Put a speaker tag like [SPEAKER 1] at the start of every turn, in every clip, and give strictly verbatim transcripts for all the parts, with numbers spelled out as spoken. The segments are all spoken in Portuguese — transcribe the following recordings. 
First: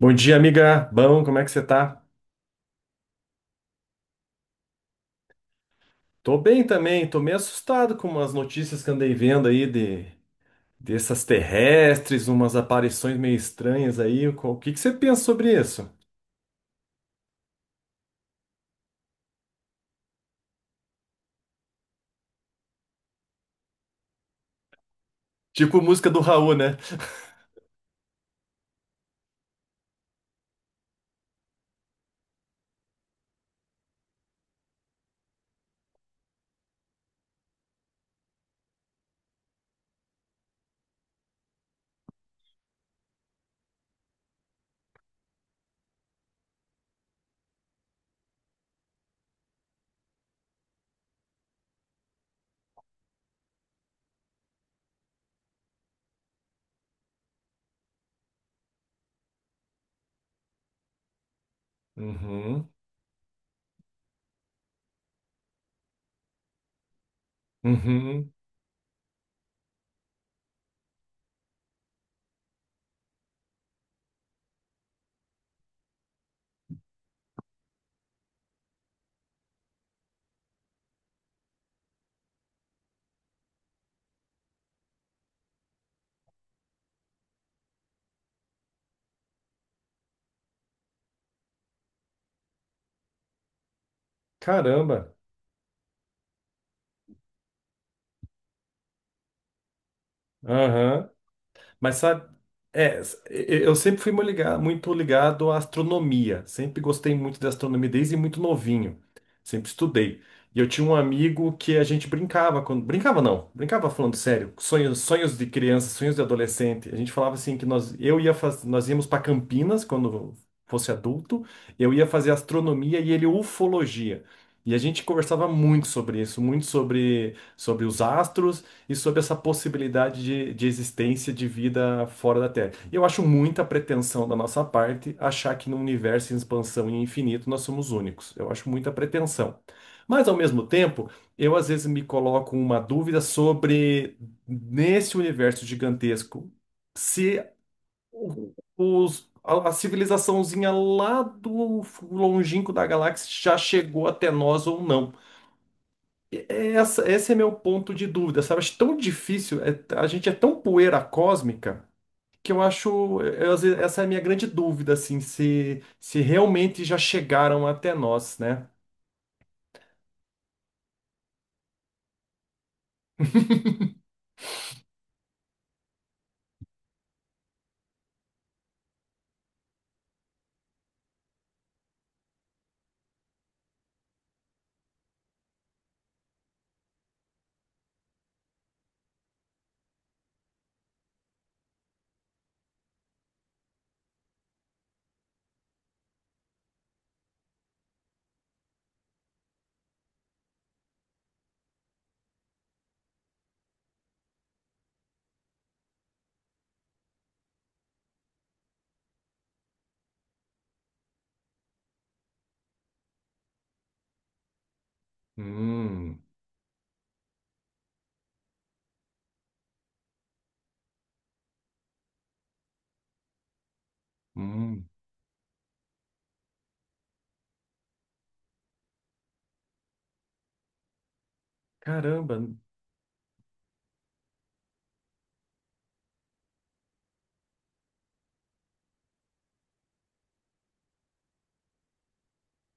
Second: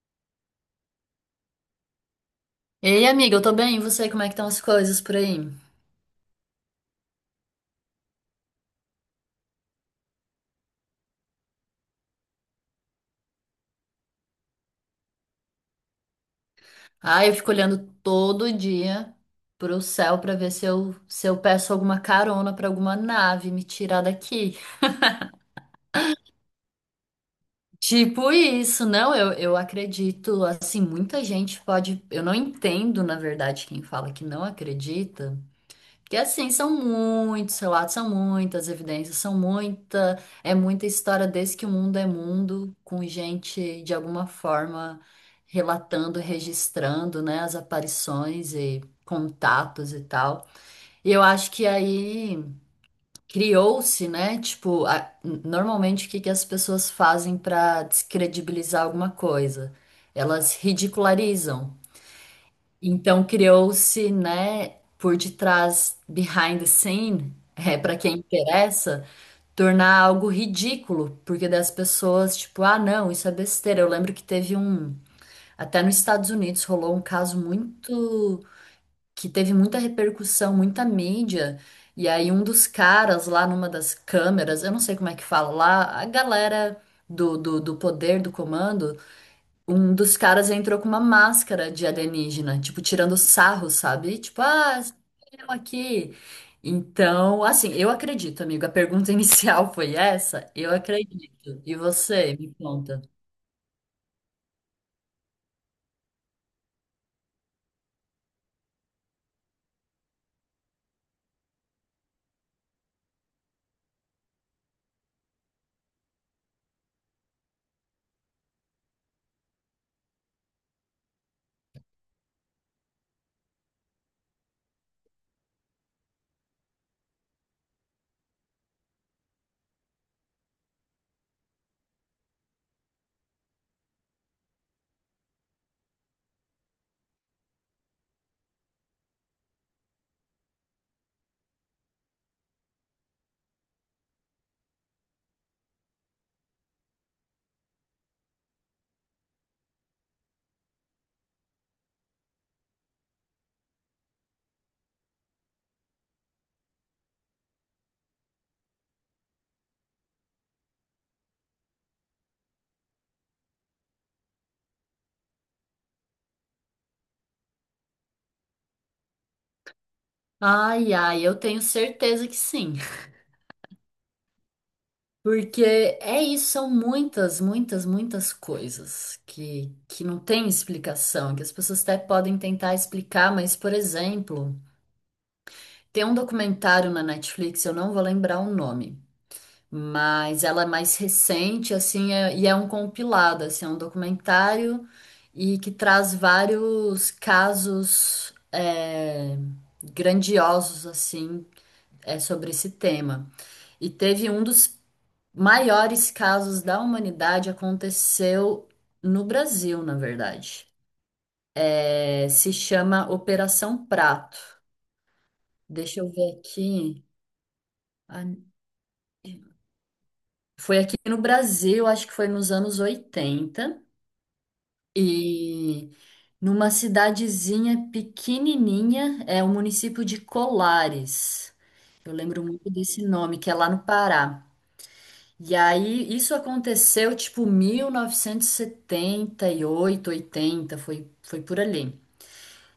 [SPEAKER 1] Bom dia, amiga. Bom, como é que você tá?
[SPEAKER 2] Ei, amiga, eu tô bem, e você? Como é que estão as coisas por aí?
[SPEAKER 1] Tô bem também, tô meio assustado com umas notícias que andei vendo aí de dessas terrestres, umas aparições meio estranhas aí. Qual- O que que você pensa sobre isso?
[SPEAKER 2] Ah, eu fico olhando todo dia pro céu pra ver se eu, se eu peço alguma carona pra alguma nave me tirar daqui.
[SPEAKER 1] Tipo música do Raul, né?
[SPEAKER 2] Tipo isso, não, eu, eu acredito, assim, muita gente pode, eu não entendo, na verdade, quem fala que não acredita. Porque assim, são muitos relatos, são muitas evidências, são muita, é muita história desde que o mundo é mundo, com gente de alguma forma relatando, registrando, né, as aparições e contatos e tal. E eu acho que aí criou-se, né, tipo, a- normalmente o que que as pessoas fazem para descredibilizar alguma coisa? Elas ridicularizam.
[SPEAKER 1] Uhum,
[SPEAKER 2] Então criou-se, né, por detrás, behind the scene, é, para quem
[SPEAKER 1] uhum.
[SPEAKER 2] interessa, tornar algo ridículo, porque das pessoas, tipo, ah, não, isso é besteira. Eu lembro que teve um, até nos Estados Unidos rolou um caso muito, que teve muita repercussão, muita mídia, e aí um dos caras lá numa das câmeras, eu não sei como é que fala lá, a galera do, do, do poder, do comando, um dos caras entrou com uma máscara de alienígena, tipo, tirando sarro, sabe? Tipo, ah,
[SPEAKER 1] Caramba.
[SPEAKER 2] eu aqui. Então, assim, eu acredito, amigo. A pergunta inicial foi essa? Eu
[SPEAKER 1] Aham.
[SPEAKER 2] acredito. E
[SPEAKER 1] Mas sabe,
[SPEAKER 2] você, me
[SPEAKER 1] é,
[SPEAKER 2] conta.
[SPEAKER 1] s- e- eu sempre fui mu- liga- muito ligado à astronomia. Sempre gostei muito da astronomia desde muito novinho. Sempre estudei. E eu tinha um amigo que a gente brincava, quando brincava não, brincava falando sério, sonhos, sonhos de criança, sonhos de adolescente. A gente falava assim que nós eu ia faz, nós íamos para Campinas quando fosse adulto, eu ia fazer astronomia e ele ufologia. E a gente conversava muito sobre isso, muito sobre sobre os astros e sobre essa possibilidade de, de existência de vida fora da Terra. E eu acho muita pretensão da nossa parte achar que num universo em expansão e infinito nós somos únicos. Eu acho muita pretensão. Mas, ao mesmo tempo, eu às vezes me coloco uma dúvida sobre, nesse universo gigantesco, se o- os, a, a civilizaçãozinha lá do longínquo da galáxia já chegou até nós ou não. Essa, esse é meu ponto de dúvida, sabe? Acho tão difícil, é- a gente é tão poeira cósmica que eu acho, eu, às vezes, essa é a minha grande dúvida, assim, se, se realmente já chegaram até nós, né?
[SPEAKER 2] Ai, ai, eu tenho certeza que sim. Porque é isso, são muitas, muitas, muitas coisas que, que não tem explicação, que as pessoas até podem tentar explicar, mas, por exemplo, tem um documentário na Netflix, eu não vou lembrar o nome. Mas ela é mais recente, assim, é- e é um compilado, assim, é um documentário e que traz vários casos, é, grandiosos, assim, é, sobre esse tema. E teve um dos maiores casos da humanidade aconteceu no Brasil, na verdade. É, se chama Operação Prato. Deixa eu
[SPEAKER 1] Hum,
[SPEAKER 2] ver aqui. Ah, foi aqui no Brasil, acho que foi nos anos oitenta.
[SPEAKER 1] hum,
[SPEAKER 2] E numa cidadezinha pequenininha, é o município de Colares. Eu
[SPEAKER 1] caramba.
[SPEAKER 2] lembro muito desse nome, que é lá no Pará. E aí isso aconteceu tipo mil novecentos e e setenta e oito, oitenta, foi, foi por ali.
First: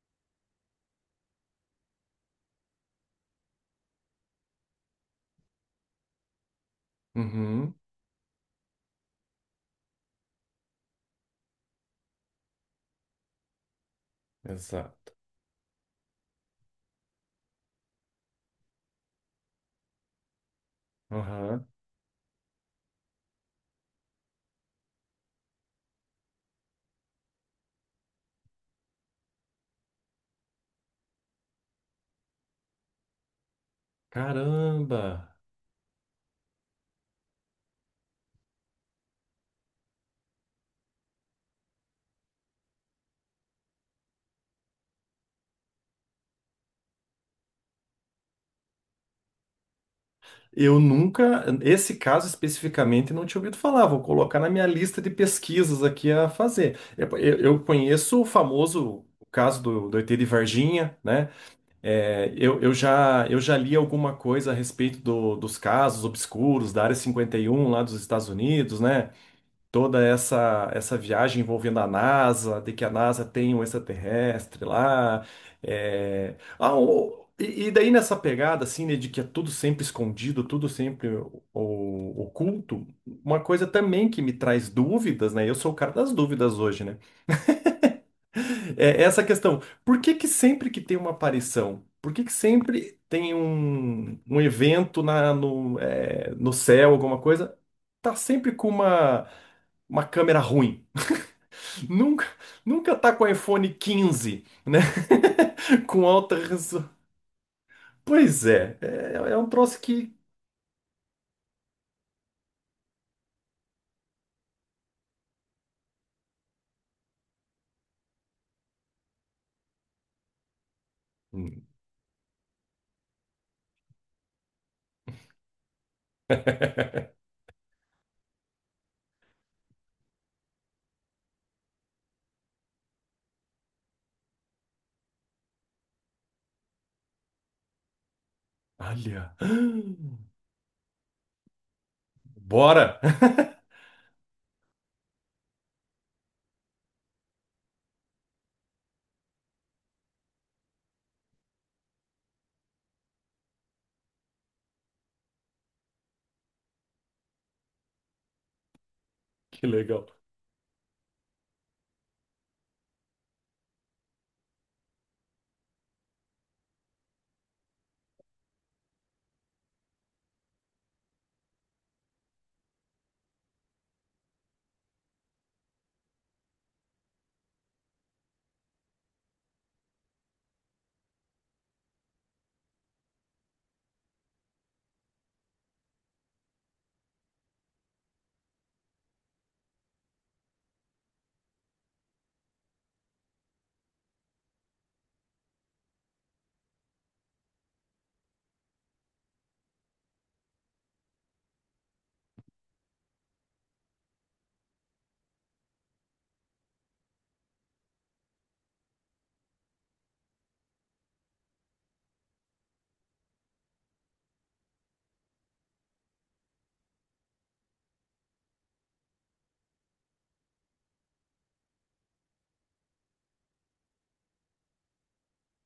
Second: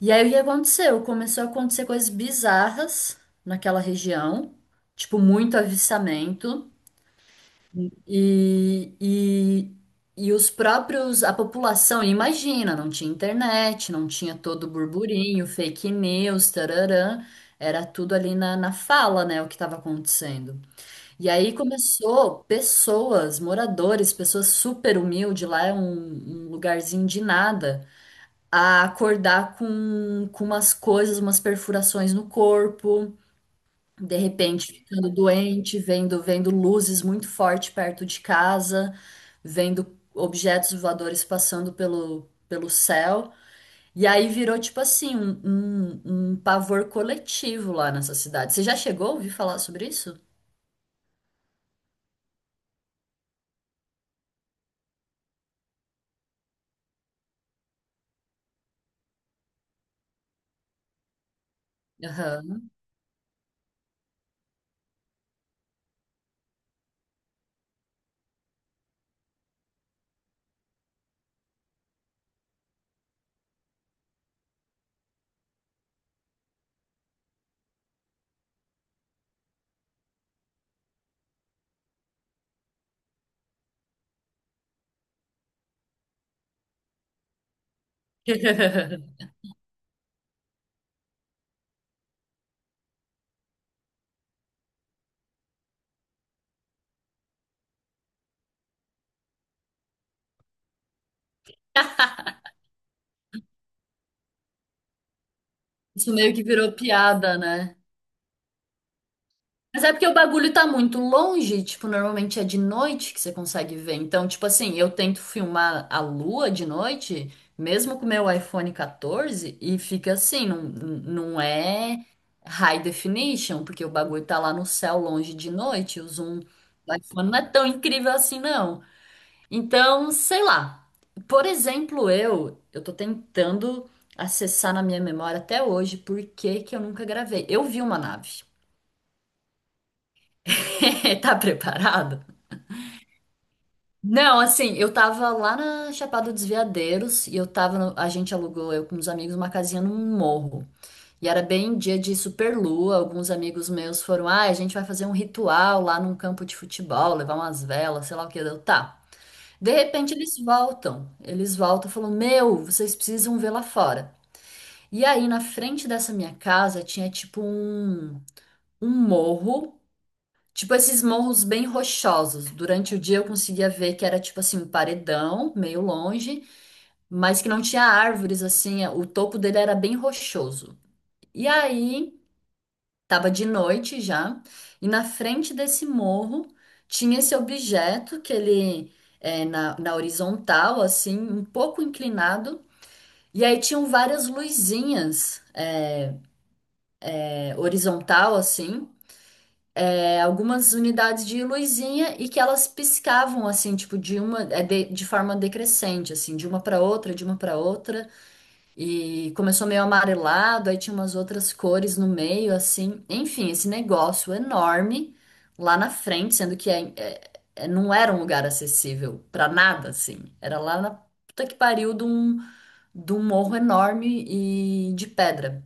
[SPEAKER 2] E aí o que aconteceu? Começou a acontecer coisas bizarras naquela região, tipo muito avistamento.
[SPEAKER 1] Uhum,
[SPEAKER 2] E, e, e os próprios, a população, imagina, não tinha internet, não tinha todo o
[SPEAKER 1] exato.
[SPEAKER 2] burburinho, fake news, tararã, era tudo ali na, na fala, né, o que estava acontecendo. E aí
[SPEAKER 1] Aham.
[SPEAKER 2] começou pessoas, moradores, pessoas super humildes, lá é um, um lugarzinho de nada, a acordar com, com umas coisas, umas perfurações no corpo, de repente
[SPEAKER 1] Caramba.
[SPEAKER 2] ficando doente, vendo, vendo luzes muito forte perto de casa, vendo objetos voadores passando pelo, pelo céu. E aí virou tipo assim, um, um, um pavor coletivo lá nessa cidade. Você já chegou a ouvir falar sobre isso?
[SPEAKER 1] Eu nunca, esse caso especificamente, não tinha ouvido falar. Vou colocar na minha lista de pesquisas aqui a fazer. Eu, eu- eu conheço o famoso caso do, do E T de Varginha, né? É, eu,
[SPEAKER 2] Aham.
[SPEAKER 1] eu já, eu já li alguma coisa a respeito do- dos casos obscuros da Área cinquenta e um lá dos Estados Unidos, né? Toda essa, essa viagem envolvendo a NASA, de que a NASA tem um extraterrestre lá. É. Ah, o- e, e daí nessa pegada, assim, né, de que é tudo sempre escondido, tudo sempre o- o- oculto, uma coisa também que me traz dúvidas, né? Eu sou o cara das dúvidas hoje, né? É é essa questão. Por que que sempre que tem uma aparição, por que que sempre tem um, um evento na, no, é, no céu, alguma coisa, tá sempre com uma, uma câmera ruim? Nunca, nunca tá com o iPhone quinze, né? Com
[SPEAKER 2] Isso meio
[SPEAKER 1] alta
[SPEAKER 2] que virou
[SPEAKER 1] resolução.
[SPEAKER 2] piada, né?
[SPEAKER 1] Pois é, é, é um troço
[SPEAKER 2] Mas é porque
[SPEAKER 1] que.
[SPEAKER 2] o bagulho tá muito longe, tipo, normalmente é de noite que você consegue ver. Então, tipo assim, eu tento filmar a lua de noite, mesmo com o meu iPhone catorze, e fica assim, não, não
[SPEAKER 1] Hum.
[SPEAKER 2] é high definition, porque o bagulho tá lá no céu longe de noite, o zoom do iPhone não é tão incrível assim, não. Então, sei lá. Por exemplo, eu, eu tô tentando acessar na minha memória até hoje por que que eu nunca gravei. Eu vi uma nave.
[SPEAKER 1] Olha!
[SPEAKER 2] Tá preparado?
[SPEAKER 1] Bora!
[SPEAKER 2] Não, assim, eu tava lá na Chapada dos Veadeiros e eu tava, no- a gente alugou, eu com uns amigos, uma casinha num morro. E era bem dia de superlua, alguns amigos meus foram, ah, a gente vai fazer um ritual lá num campo de futebol, levar umas velas, sei lá o que, eu, tá.
[SPEAKER 1] Que
[SPEAKER 2] De
[SPEAKER 1] legal.
[SPEAKER 2] repente eles voltam, eles voltam e falam, meu, vocês precisam ver lá fora. E aí, na frente dessa minha casa, tinha tipo um, um morro. Tipo esses morros bem rochosos. Durante o dia eu conseguia ver que era tipo assim um paredão, meio longe, mas que não tinha árvores assim, é, o topo dele era bem rochoso. E aí, tava de noite já, e na frente desse morro tinha esse objeto que ele é na, na horizontal, assim, um pouco inclinado, e aí tinham várias luzinhas, é, horizontal assim. É, algumas unidades de luzinha e que elas piscavam assim, tipo de uma, é, de, de forma decrescente, assim, de uma para outra, de uma para outra, e começou meio amarelado, aí tinha umas outras cores no meio, assim, enfim, esse negócio enorme lá na frente, sendo que é- é- é- não era um lugar acessível para nada, assim, era lá na puta que pariu de um, de um morro enorme e de pedra.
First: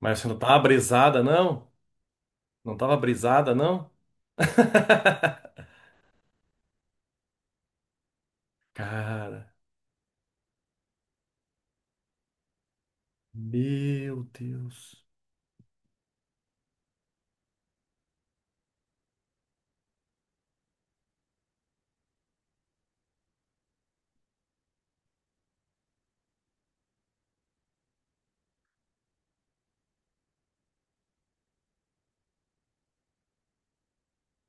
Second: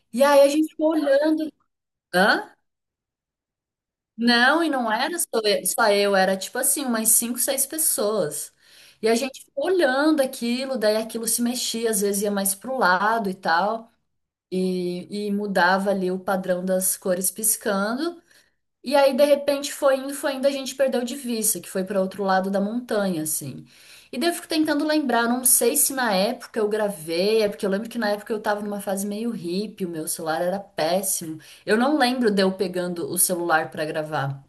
[SPEAKER 1] Mas
[SPEAKER 2] E
[SPEAKER 1] você não
[SPEAKER 2] aí a
[SPEAKER 1] tava
[SPEAKER 2] gente ficou
[SPEAKER 1] brisada,
[SPEAKER 2] olhando.
[SPEAKER 1] não?
[SPEAKER 2] Hã?
[SPEAKER 1] Não tava brisada, não?
[SPEAKER 2] Não, e não era só eu, só eu, era tipo assim, umas cinco, seis pessoas. E a gente
[SPEAKER 1] Cara,
[SPEAKER 2] ficou olhando aquilo, daí aquilo se mexia, às vezes ia mais pro lado e tal,
[SPEAKER 1] meu Deus.
[SPEAKER 2] e, e mudava ali o padrão das cores piscando. E aí, de repente, foi indo, foi indo, a gente perdeu de vista, que foi para outro lado da montanha, assim. E daí eu fico tentando lembrar, não sei se na época eu gravei, é porque eu lembro que na época eu tava numa fase meio hippie, o meu celular era péssimo. Eu não lembro de eu pegando o celular para gravar.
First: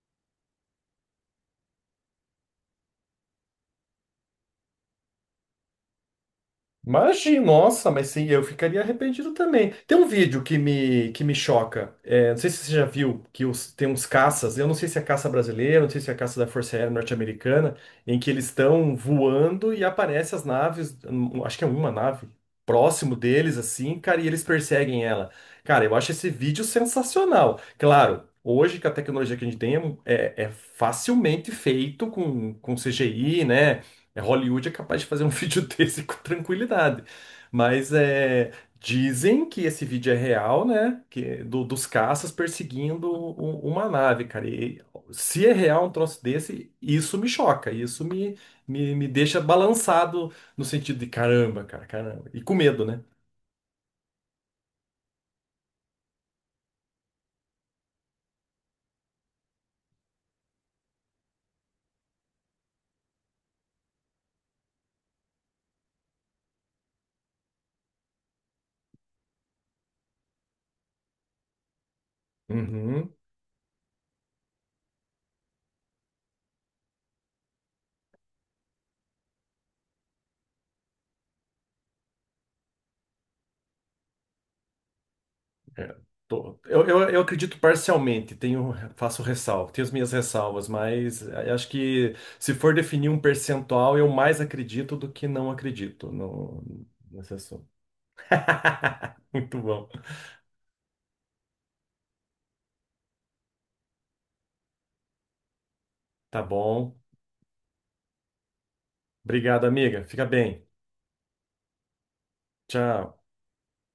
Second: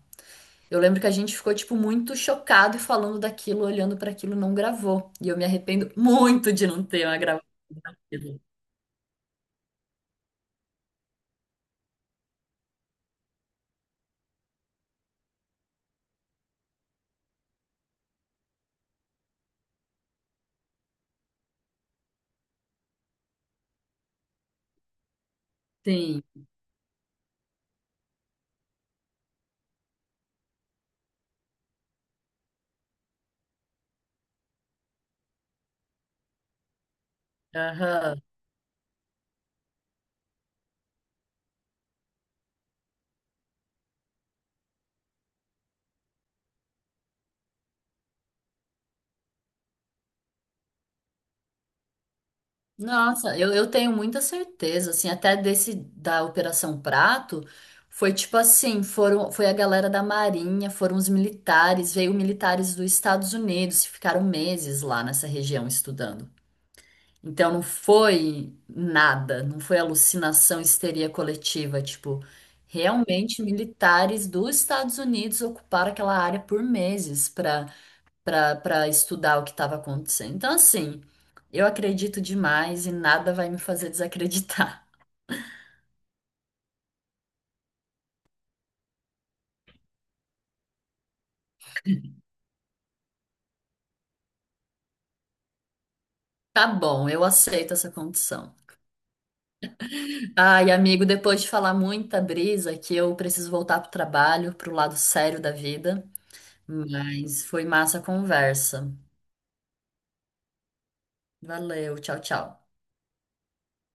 [SPEAKER 2] Eu lembro que a gente ficou, tipo, muito chocado e falando daquilo, olhando para aquilo, não gravou. E eu me arrependo muito de não ter uma gravação
[SPEAKER 1] Imagina, nossa, mas sim,
[SPEAKER 2] daquilo.
[SPEAKER 1] eu ficaria arrependido também. Tem um vídeo que me, que me choca. É, não sei se você já viu que os- tem uns caças, eu não sei se é caça brasileira, não sei se é caça da Força Aérea Norte-Americana, em que eles estão voando e aparecem as naves, hum, acho que é uma nave, próximo deles, assim, cara, e eles perseguem ela. Cara, eu acho
[SPEAKER 2] Sim.
[SPEAKER 1] esse vídeo sensacional. Claro, hoje com a tecnologia que a gente tem é, é facilmente feito com, com C G I, né? É, Hollywood é capaz de fazer um vídeo desse com tranquilidade. Mas
[SPEAKER 2] Aham.
[SPEAKER 1] é, dizem que esse vídeo é real, né? Que, do- dos caças perseguindo u- uma nave, cara. E se é real um troço desse, isso me choca. Isso me, me, me deixa balançado no sentido de caramba, cara, caramba. E com medo, né?
[SPEAKER 2] Nossa, eu, eu tenho muita certeza, assim, até desse da Operação Prato, foi tipo assim, foram, foi a galera da Marinha, foram os militares, veio militares dos Estados Unidos, ficaram meses lá nessa região estudando. Então não foi nada, não foi alucinação, histeria coletiva, tipo,
[SPEAKER 1] Uhum.
[SPEAKER 2] realmente militares dos Estados Unidos ocuparam aquela área por meses para para para estudar o que estava acontecendo. Então assim, eu acredito demais e nada vai me fazer desacreditar.
[SPEAKER 1] É, tô- eu, eu, eu acredito parcialmente, tenho, faço ressalva, tenho as minhas ressalvas, mas a- acho que se for definir um percentual, eu mais acredito do que não acredito no,
[SPEAKER 2] Tá bom, eu
[SPEAKER 1] nesse assunto.
[SPEAKER 2] aceito essa condição.
[SPEAKER 1] Muito bom.
[SPEAKER 2] Ai, amigo, depois de falar muita brisa que eu preciso voltar pro trabalho, pro lado sério da vida,
[SPEAKER 1] Tá bom.
[SPEAKER 2] mas foi massa a conversa.
[SPEAKER 1] Obrigado, amiga. Fica bem.
[SPEAKER 2] Valeu, tchau, tchau.
[SPEAKER 1] Tchau.